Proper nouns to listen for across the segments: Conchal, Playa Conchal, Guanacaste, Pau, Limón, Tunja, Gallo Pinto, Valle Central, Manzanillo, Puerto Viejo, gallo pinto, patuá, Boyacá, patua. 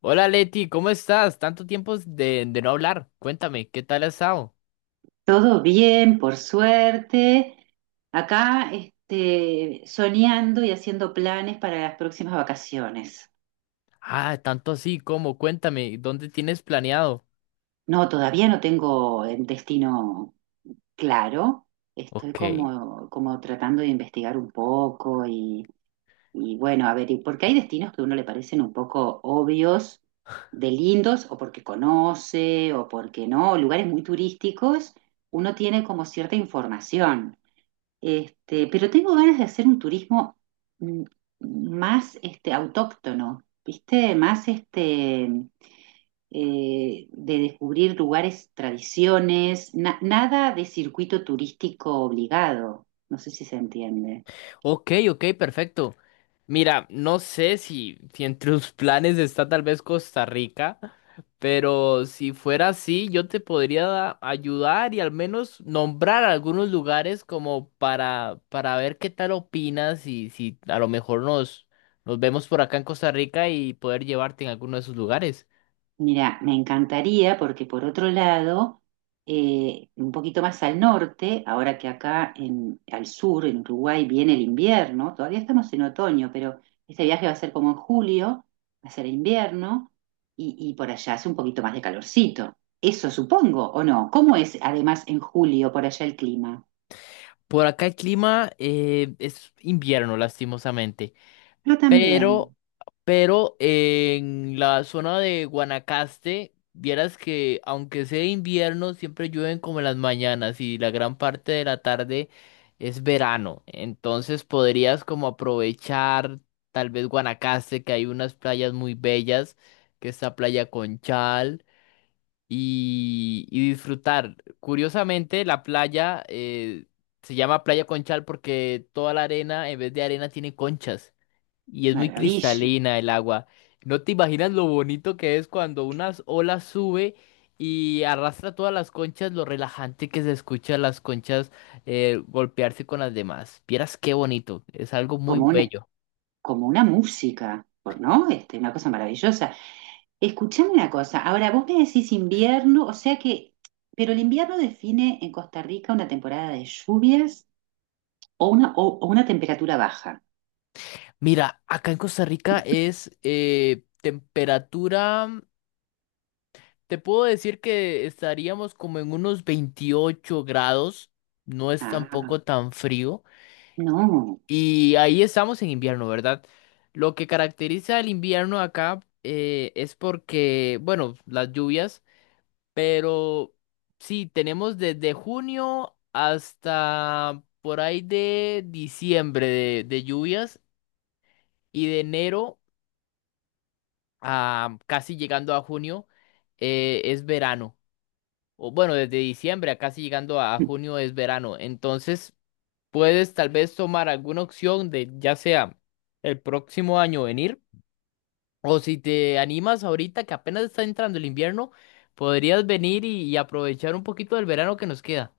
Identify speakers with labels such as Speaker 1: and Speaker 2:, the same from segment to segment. Speaker 1: Hola Leti, ¿cómo estás? Tanto tiempo de no hablar. Cuéntame, ¿qué tal has estado?
Speaker 2: Todo bien, por suerte. Acá, soñando y haciendo planes para las próximas vacaciones.
Speaker 1: Ah, tanto así, ¿cómo? Cuéntame, ¿dónde tienes planeado?
Speaker 2: No, todavía no tengo el destino claro. Estoy
Speaker 1: Ok,
Speaker 2: como tratando de investigar un poco y bueno, a ver, porque hay destinos que a uno le parecen un poco obvios, de lindos, o porque conoce, o porque no, lugares muy turísticos, uno tiene como cierta información. Pero tengo ganas de hacer un turismo mm, más autóctono, ¿viste? Más de descubrir lugares, tradiciones, nada de circuito turístico obligado. No sé si se entiende.
Speaker 1: ok, ok, perfecto. Mira, no sé si entre tus planes está tal vez Costa Rica, pero si fuera así, yo te podría ayudar y al menos nombrar algunos lugares como para ver qué tal opinas y si a lo mejor nos vemos por acá en Costa Rica y poder llevarte en alguno de esos lugares.
Speaker 2: Mira, me encantaría porque por otro lado, un poquito más al norte, ahora que acá en, al sur, en Uruguay, viene el invierno, todavía estamos en otoño, pero este viaje va a ser como en julio, va a ser invierno y por allá hace un poquito más de calorcito. Eso supongo, ¿o no? ¿Cómo es además en julio por allá el clima?
Speaker 1: Por acá el clima es invierno, lastimosamente.
Speaker 2: Pero
Speaker 1: Pero,
Speaker 2: también,
Speaker 1: pero en la zona de Guanacaste, vieras que aunque sea invierno, siempre llueven como en las mañanas y la gran parte de la tarde es verano. Entonces podrías como aprovechar tal vez Guanacaste, que hay unas playas muy bellas, que está Playa Conchal y disfrutar. Curiosamente, la playa se llama Playa Conchal porque toda la arena, en vez de arena, tiene conchas y es muy
Speaker 2: maravilla,
Speaker 1: cristalina el agua. No te imaginas lo bonito que es cuando unas olas sube y arrastra todas las conchas, lo relajante que se escucha las conchas golpearse con las demás. Vieras qué bonito, es algo muy
Speaker 2: como un,
Speaker 1: bello.
Speaker 2: como una música, ¿no? Una cosa maravillosa. Escuchame una cosa, ahora vos me decís invierno, o sea que, pero el invierno define en Costa Rica una temporada de lluvias o una temperatura baja.
Speaker 1: Mira, acá en Costa Rica es temperatura. Te puedo decir que estaríamos como en unos 28 grados, no es
Speaker 2: Ah,
Speaker 1: tampoco tan frío,
Speaker 2: no,
Speaker 1: y ahí estamos en invierno, ¿verdad? Lo que caracteriza el invierno acá es porque, bueno, las lluvias, pero sí, tenemos desde junio hasta por ahí de diciembre de lluvias y de enero a casi llegando a junio es verano. O bueno, desde diciembre a casi llegando a junio es verano. Entonces, puedes tal vez tomar alguna opción de ya sea el próximo año venir, o si te animas ahorita que apenas está entrando el invierno, podrías venir y aprovechar un poquito del verano que nos queda.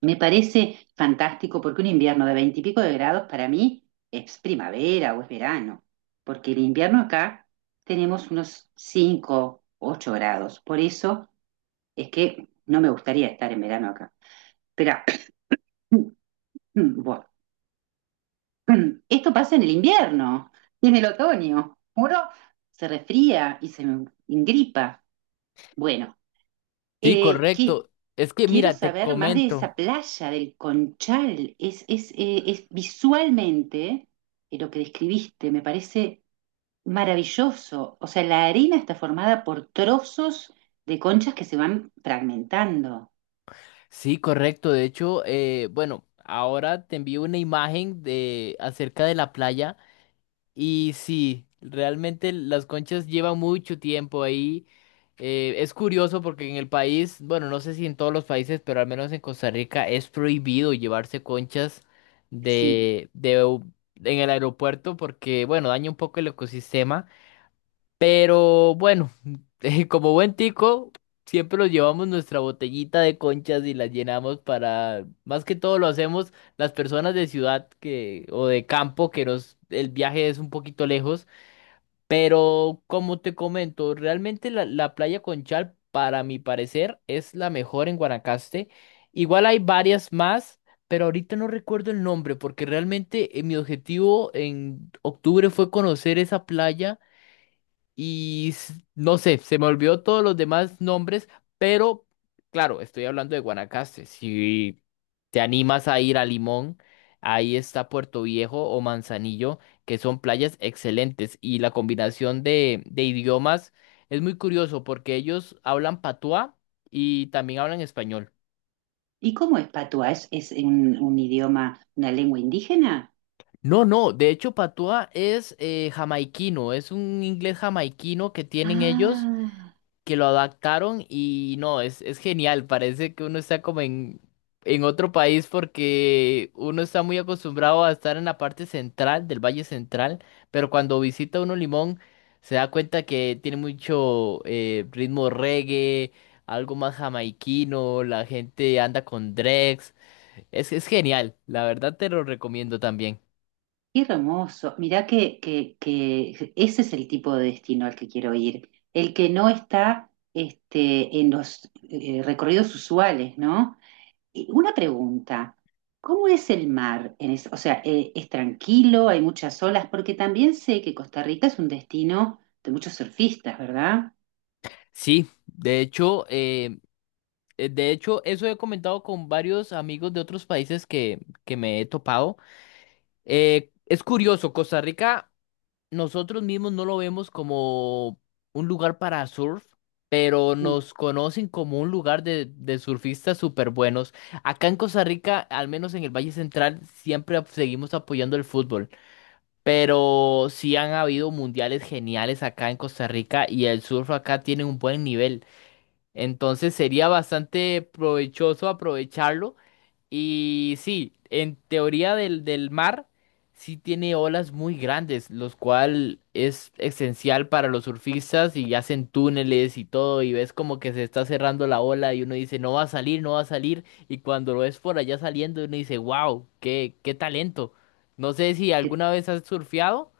Speaker 2: me parece fantástico porque un invierno de veintipico de grados para mí es primavera o es verano, porque el invierno acá tenemos unos 5, 8 grados, por eso es que no me gustaría estar en verano acá. Espera, bueno, esto pasa en el invierno y en el otoño. Uno se resfría y se engripa. Bueno,
Speaker 1: Sí,
Speaker 2: eh, que-
Speaker 1: correcto. Es que
Speaker 2: quiero
Speaker 1: mira, te
Speaker 2: saber más de
Speaker 1: comento.
Speaker 2: esa playa del Conchal. Es visualmente lo que describiste, me parece maravilloso. O sea, la arena está formada por trozos de conchas que se van fragmentando.
Speaker 1: Sí, correcto. De hecho, bueno, ahora te envío una imagen de acerca de la playa. Y sí, realmente las conchas llevan mucho tiempo ahí. Es curioso porque en el país, bueno, no sé si en todos los países, pero al menos en Costa Rica es prohibido llevarse conchas
Speaker 2: Sí.
Speaker 1: de, de, u- en el aeropuerto porque, bueno, daña un poco el ecosistema. Pero bueno, como buen tico, siempre nos llevamos nuestra botellita de conchas y las llenamos para, más que todo lo hacemos las personas de ciudad que, o de campo, que nos, el viaje es un poquito lejos. Pero como te comento, realmente la, playa Conchal, para mi parecer, es la mejor en Guanacaste. Igual hay varias más. Pero ahorita no recuerdo el nombre porque realmente mi objetivo en octubre fue conocer esa playa y no sé, se me olvidó todos los demás nombres, pero claro, estoy hablando de Guanacaste. Si te animas a ir a Limón, ahí está Puerto Viejo o Manzanillo, que son playas excelentes. Y la combinación de idiomas es muy curioso porque ellos hablan patuá y también hablan español.
Speaker 2: ¿Y cómo es patua? ¿Es un idioma, una lengua indígena?
Speaker 1: No, no, de hecho patuá es jamaiquino, es un inglés jamaiquino que tienen ellos.
Speaker 2: Ah,
Speaker 1: Que lo adaptaron y no, es, genial, parece que uno está como en otro país porque uno está muy acostumbrado a estar en la parte central del Valle Central, pero cuando visita uno Limón se da cuenta que tiene mucho ritmo reggae, algo más jamaiquino, la gente anda con dregs, es genial, la verdad te lo recomiendo también.
Speaker 2: qué hermoso. Mirá que ese es el tipo de destino al que quiero ir. El que no está en los recorridos usuales, ¿no? Y una pregunta, ¿cómo es el mar? O sea, ¿es tranquilo? ¿Hay muchas olas? Porque también sé que Costa Rica es un destino de muchos surfistas, ¿verdad?
Speaker 1: Sí, de hecho, eso he comentado con varios amigos de otros países que me he topado. Es curioso, Costa Rica, nosotros mismos no lo vemos como un lugar para surf, pero nos conocen como un lugar de surfistas súper buenos. Acá en Costa Rica, al menos en el Valle Central, siempre seguimos apoyando el fútbol, pero sí han habido mundiales geniales acá en Costa Rica y el surf acá tiene un buen nivel. Entonces sería bastante provechoso aprovecharlo. Y sí, en teoría del mar, sí tiene olas muy grandes, los cual es esencial para los surfistas y hacen túneles y todo. Y ves como que se está cerrando la ola y uno dice, no va a salir, no va a salir. Y cuando lo ves por allá saliendo, uno dice, wow, qué, talento. No sé si alguna vez has surfeado.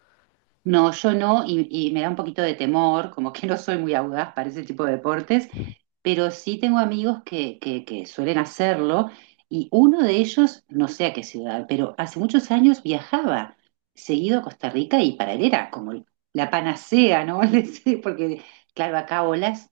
Speaker 2: No, yo no, y me da un poquito de temor, como que no soy muy audaz para ese tipo de deportes, pero sí tengo amigos que suelen hacerlo, y uno de ellos, no sé a qué ciudad, pero hace muchos años viajaba seguido a Costa Rica y para él era como la panacea, ¿no? Le decía, porque, claro, acá olas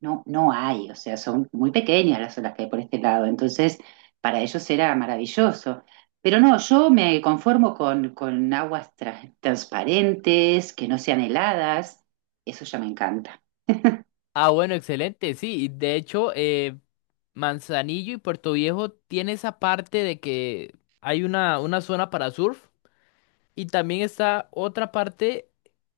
Speaker 2: no, no hay, o sea, son muy pequeñas las olas que hay por este lado, entonces para ellos era maravilloso. Pero no, yo me conformo con aguas transparentes, que no sean heladas, eso ya me encanta.
Speaker 1: Ah, bueno, excelente, sí. Manzanillo y Puerto Viejo tiene esa parte de que hay una, zona para surf y también está otra parte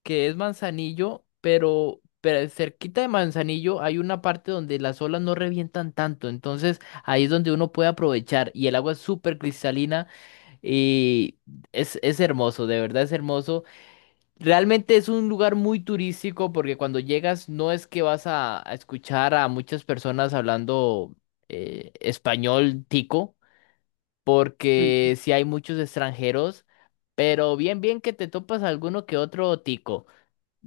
Speaker 1: que es Manzanillo, pero cerquita de Manzanillo hay una parte donde las olas no revientan tanto, entonces ahí es donde uno puede aprovechar y el agua es súper cristalina y es, hermoso, de verdad es hermoso. Realmente es un lugar muy turístico porque cuando llegas no es que vas a escuchar a muchas personas hablando español tico,
Speaker 2: Ujú.
Speaker 1: porque sí hay muchos extranjeros, pero bien, bien que te topas alguno que otro tico.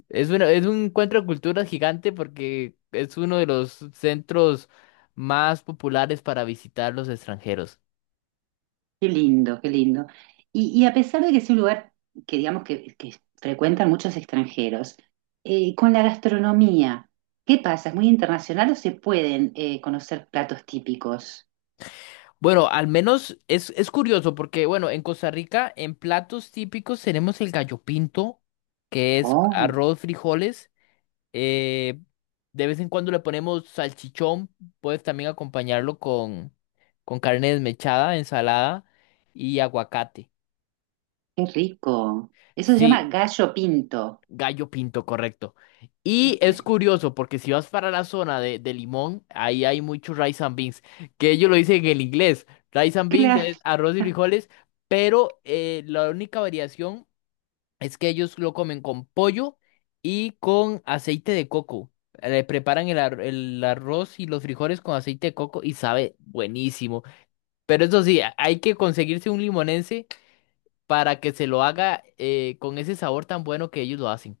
Speaker 1: Es un encuentro de culturas gigante porque es uno de los centros más populares para visitar los extranjeros.
Speaker 2: Qué lindo, qué lindo. Y a pesar de que es un lugar que digamos que frecuentan muchos extranjeros, con la gastronomía, ¿qué pasa? ¿Es muy internacional o se pueden conocer platos típicos?
Speaker 1: Bueno, al menos es, curioso porque, bueno, en Costa Rica, en platos típicos tenemos el gallo pinto, que es arroz, frijoles. eh, de vez en cuando le ponemos salchichón, puedes también acompañarlo con carne desmechada, ensalada y aguacate.
Speaker 2: Qué rico. Eso se llama
Speaker 1: Sí,
Speaker 2: gallo pinto.
Speaker 1: Gallo Pinto, correcto. Y
Speaker 2: Ok.
Speaker 1: es curioso porque si vas para la zona de Limón, ahí hay muchos rice and beans, que ellos lo dicen en inglés. Rice and beans
Speaker 2: Claro.
Speaker 1: es arroz y frijoles, pero la única variación es que ellos lo comen con pollo y con aceite de coco. Le preparan el arroz y los frijoles con aceite de coco y sabe buenísimo. Pero eso sí, hay que conseguirse un limonense para que se lo haga con ese sabor tan bueno que ellos lo hacen.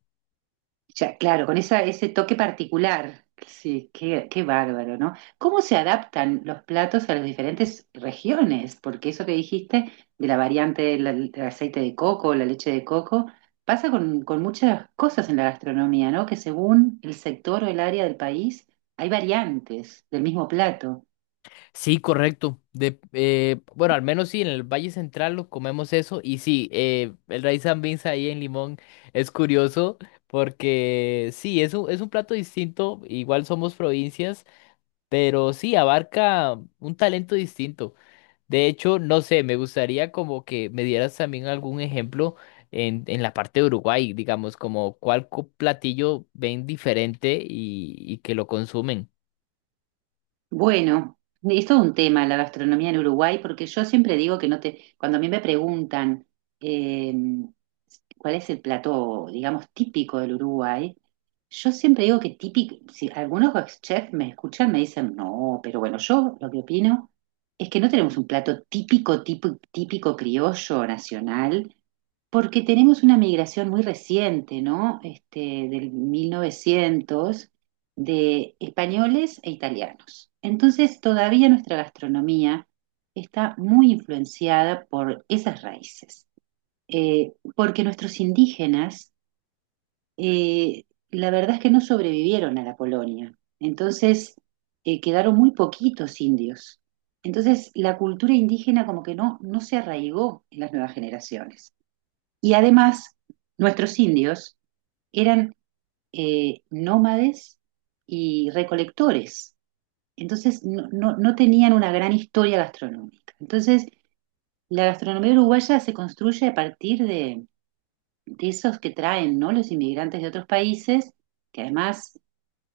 Speaker 2: Ya, claro, con ese toque particular. Sí, qué bárbaro, ¿no? ¿Cómo se adaptan los platos a las diferentes regiones? Porque eso que dijiste de la variante del aceite de coco, la leche de coco, pasa con muchas cosas en la gastronomía, ¿no? Que según el sector o el área del país, hay variantes del mismo plato.
Speaker 1: Sí, correcto. Bueno, al menos sí, en el Valle Central lo comemos eso. Y sí, el rice and beans ahí en Limón es curioso porque sí, es un, plato distinto. Igual somos provincias, pero sí, abarca un talento distinto. De hecho, no sé, me gustaría como que me dieras también algún ejemplo en la parte de Uruguay, digamos, como cuál platillo ven diferente y que lo consumen.
Speaker 2: Bueno, es todo un tema la gastronomía en Uruguay, porque yo siempre digo que no te, cuando a mí me preguntan eh, cuál es el plato, digamos, típico del Uruguay, yo siempre digo que típico, si algunos chefs me escuchan, me dicen, no, pero bueno, yo lo que opino es que no tenemos un plato típico, típico, típico criollo nacional, porque tenemos una migración muy reciente, ¿no? Del 1900 de españoles e italianos. Entonces, todavía nuestra gastronomía está muy influenciada por esas raíces, porque nuestros indígenas, eh, la verdad es que no sobrevivieron a la colonia, entonces quedaron muy poquitos indios. Entonces, la cultura indígena como que no, no se arraigó en las nuevas generaciones. Y además, nuestros indios eran nómades y recolectores. Entonces no, no, no tenían una gran historia gastronómica. Entonces la gastronomía uruguaya se construye a partir de esos que traen, ¿no? Los inmigrantes de otros países, que además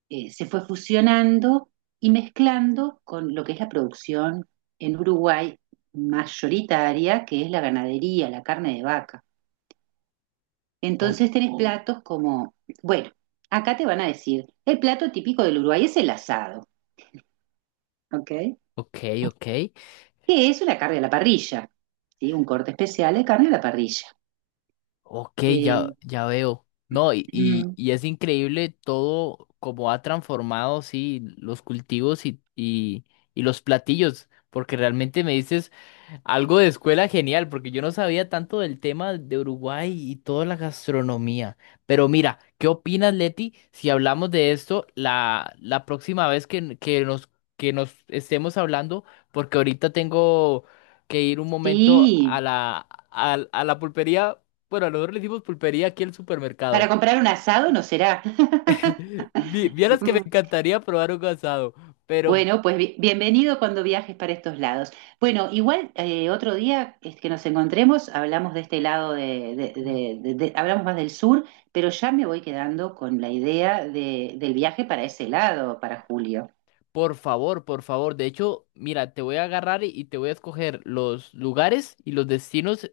Speaker 2: se fue fusionando y mezclando con lo que es la producción en Uruguay mayoritaria, que es la ganadería, la carne de vaca.
Speaker 1: Oh.
Speaker 2: Entonces tenés platos como, bueno, acá te van a decir, el plato típico del Uruguay es el asado, ¿ok?
Speaker 1: Ok, ok.
Speaker 2: Que es una carne a la parrilla, ¿sí? Un corte especial de carne a la parrilla.
Speaker 1: Ok, ya,
Speaker 2: Eh,
Speaker 1: ya veo. No, y, y,
Speaker 2: mm,
Speaker 1: y es increíble todo como ha transformado, sí, los cultivos y los platillos, porque realmente me dices... Algo de escuela genial, porque yo no sabía tanto del tema de Uruguay y toda la gastronomía. Pero mira, ¿qué opinas, Leti, si hablamos de esto la, próxima vez que nos estemos hablando? Porque ahorita tengo que ir un momento
Speaker 2: sí,
Speaker 1: a la, a la pulpería. Bueno, nosotros le decimos pulpería aquí al
Speaker 2: para
Speaker 1: supermercado.
Speaker 2: comprar un asado no será.
Speaker 1: Vieras que me
Speaker 2: Mm,
Speaker 1: encantaría probar un asado, pero
Speaker 2: Bueno, pues bienvenido cuando viajes para estos lados. Bueno, igual otro día es que nos encontremos, hablamos de este lado hablamos más del sur, pero ya me voy quedando con la idea del viaje para ese lado, para julio.
Speaker 1: por favor, por favor. De hecho, mira, te voy a agarrar y te voy a escoger los lugares y los destinos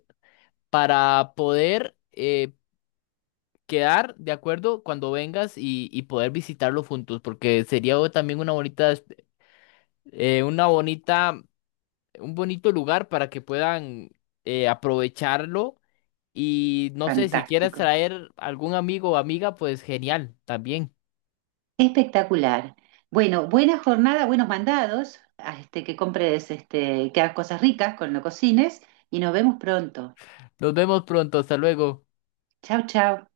Speaker 1: para poder quedar de acuerdo cuando vengas y poder visitarlos juntos, porque sería también una bonita, eh, una bonita, un bonito lugar para que puedan aprovecharlo. Y no sé, si quieres
Speaker 2: Fantástico.
Speaker 1: traer algún amigo o amiga, pues genial, también.
Speaker 2: Espectacular. Bueno, buena jornada, buenos mandados, a que compres, que hagas cosas ricas con lo cocines y nos vemos pronto.
Speaker 1: Nos vemos pronto, hasta luego.
Speaker 2: Chao, chao.